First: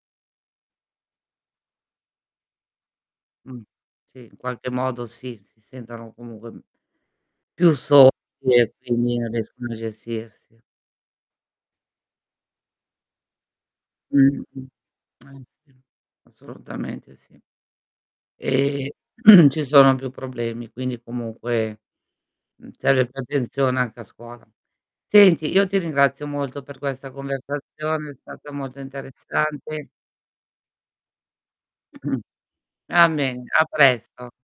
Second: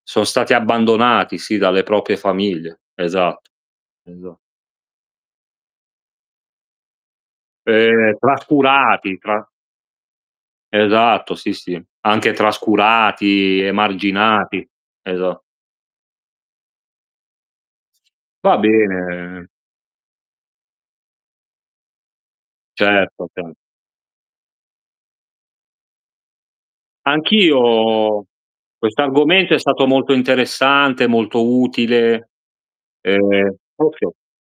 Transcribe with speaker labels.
Speaker 1: Son stati abbandonati, sì, dalle proprie famiglie, esa
Speaker 2: Mh, sì,
Speaker 1: esa
Speaker 2: in qualche modo sì, si sentono comunque più soli
Speaker 1: Ehm,
Speaker 2: e quindi
Speaker 1: trascurati,
Speaker 2: non
Speaker 1: tra
Speaker 2: riescono a gestirsi.
Speaker 1: Esatto, sì, sì, anche trascurati, emarginati.
Speaker 2: Mh-mh. Eh
Speaker 1: Esa
Speaker 2: [unintelligible] assolutamente sì.
Speaker 1: Va
Speaker 2: Ehm,
Speaker 1: bene.
Speaker 2: ci sono più problemi, quindi comunque, mhmm, serve più
Speaker 1: Certo, chia
Speaker 2: attenzione anche a scuola. Senti, io ti ringrazio molto per questa conversazione, è
Speaker 1: Anch'io.
Speaker 2: stata molto
Speaker 1: Quest'argomento è stato
Speaker 2: interessante.
Speaker 1: molto interessante, molto utile.
Speaker 2: A bene,
Speaker 1: Ehm
Speaker 2: a
Speaker 1: [unintelligible]
Speaker 2: presto.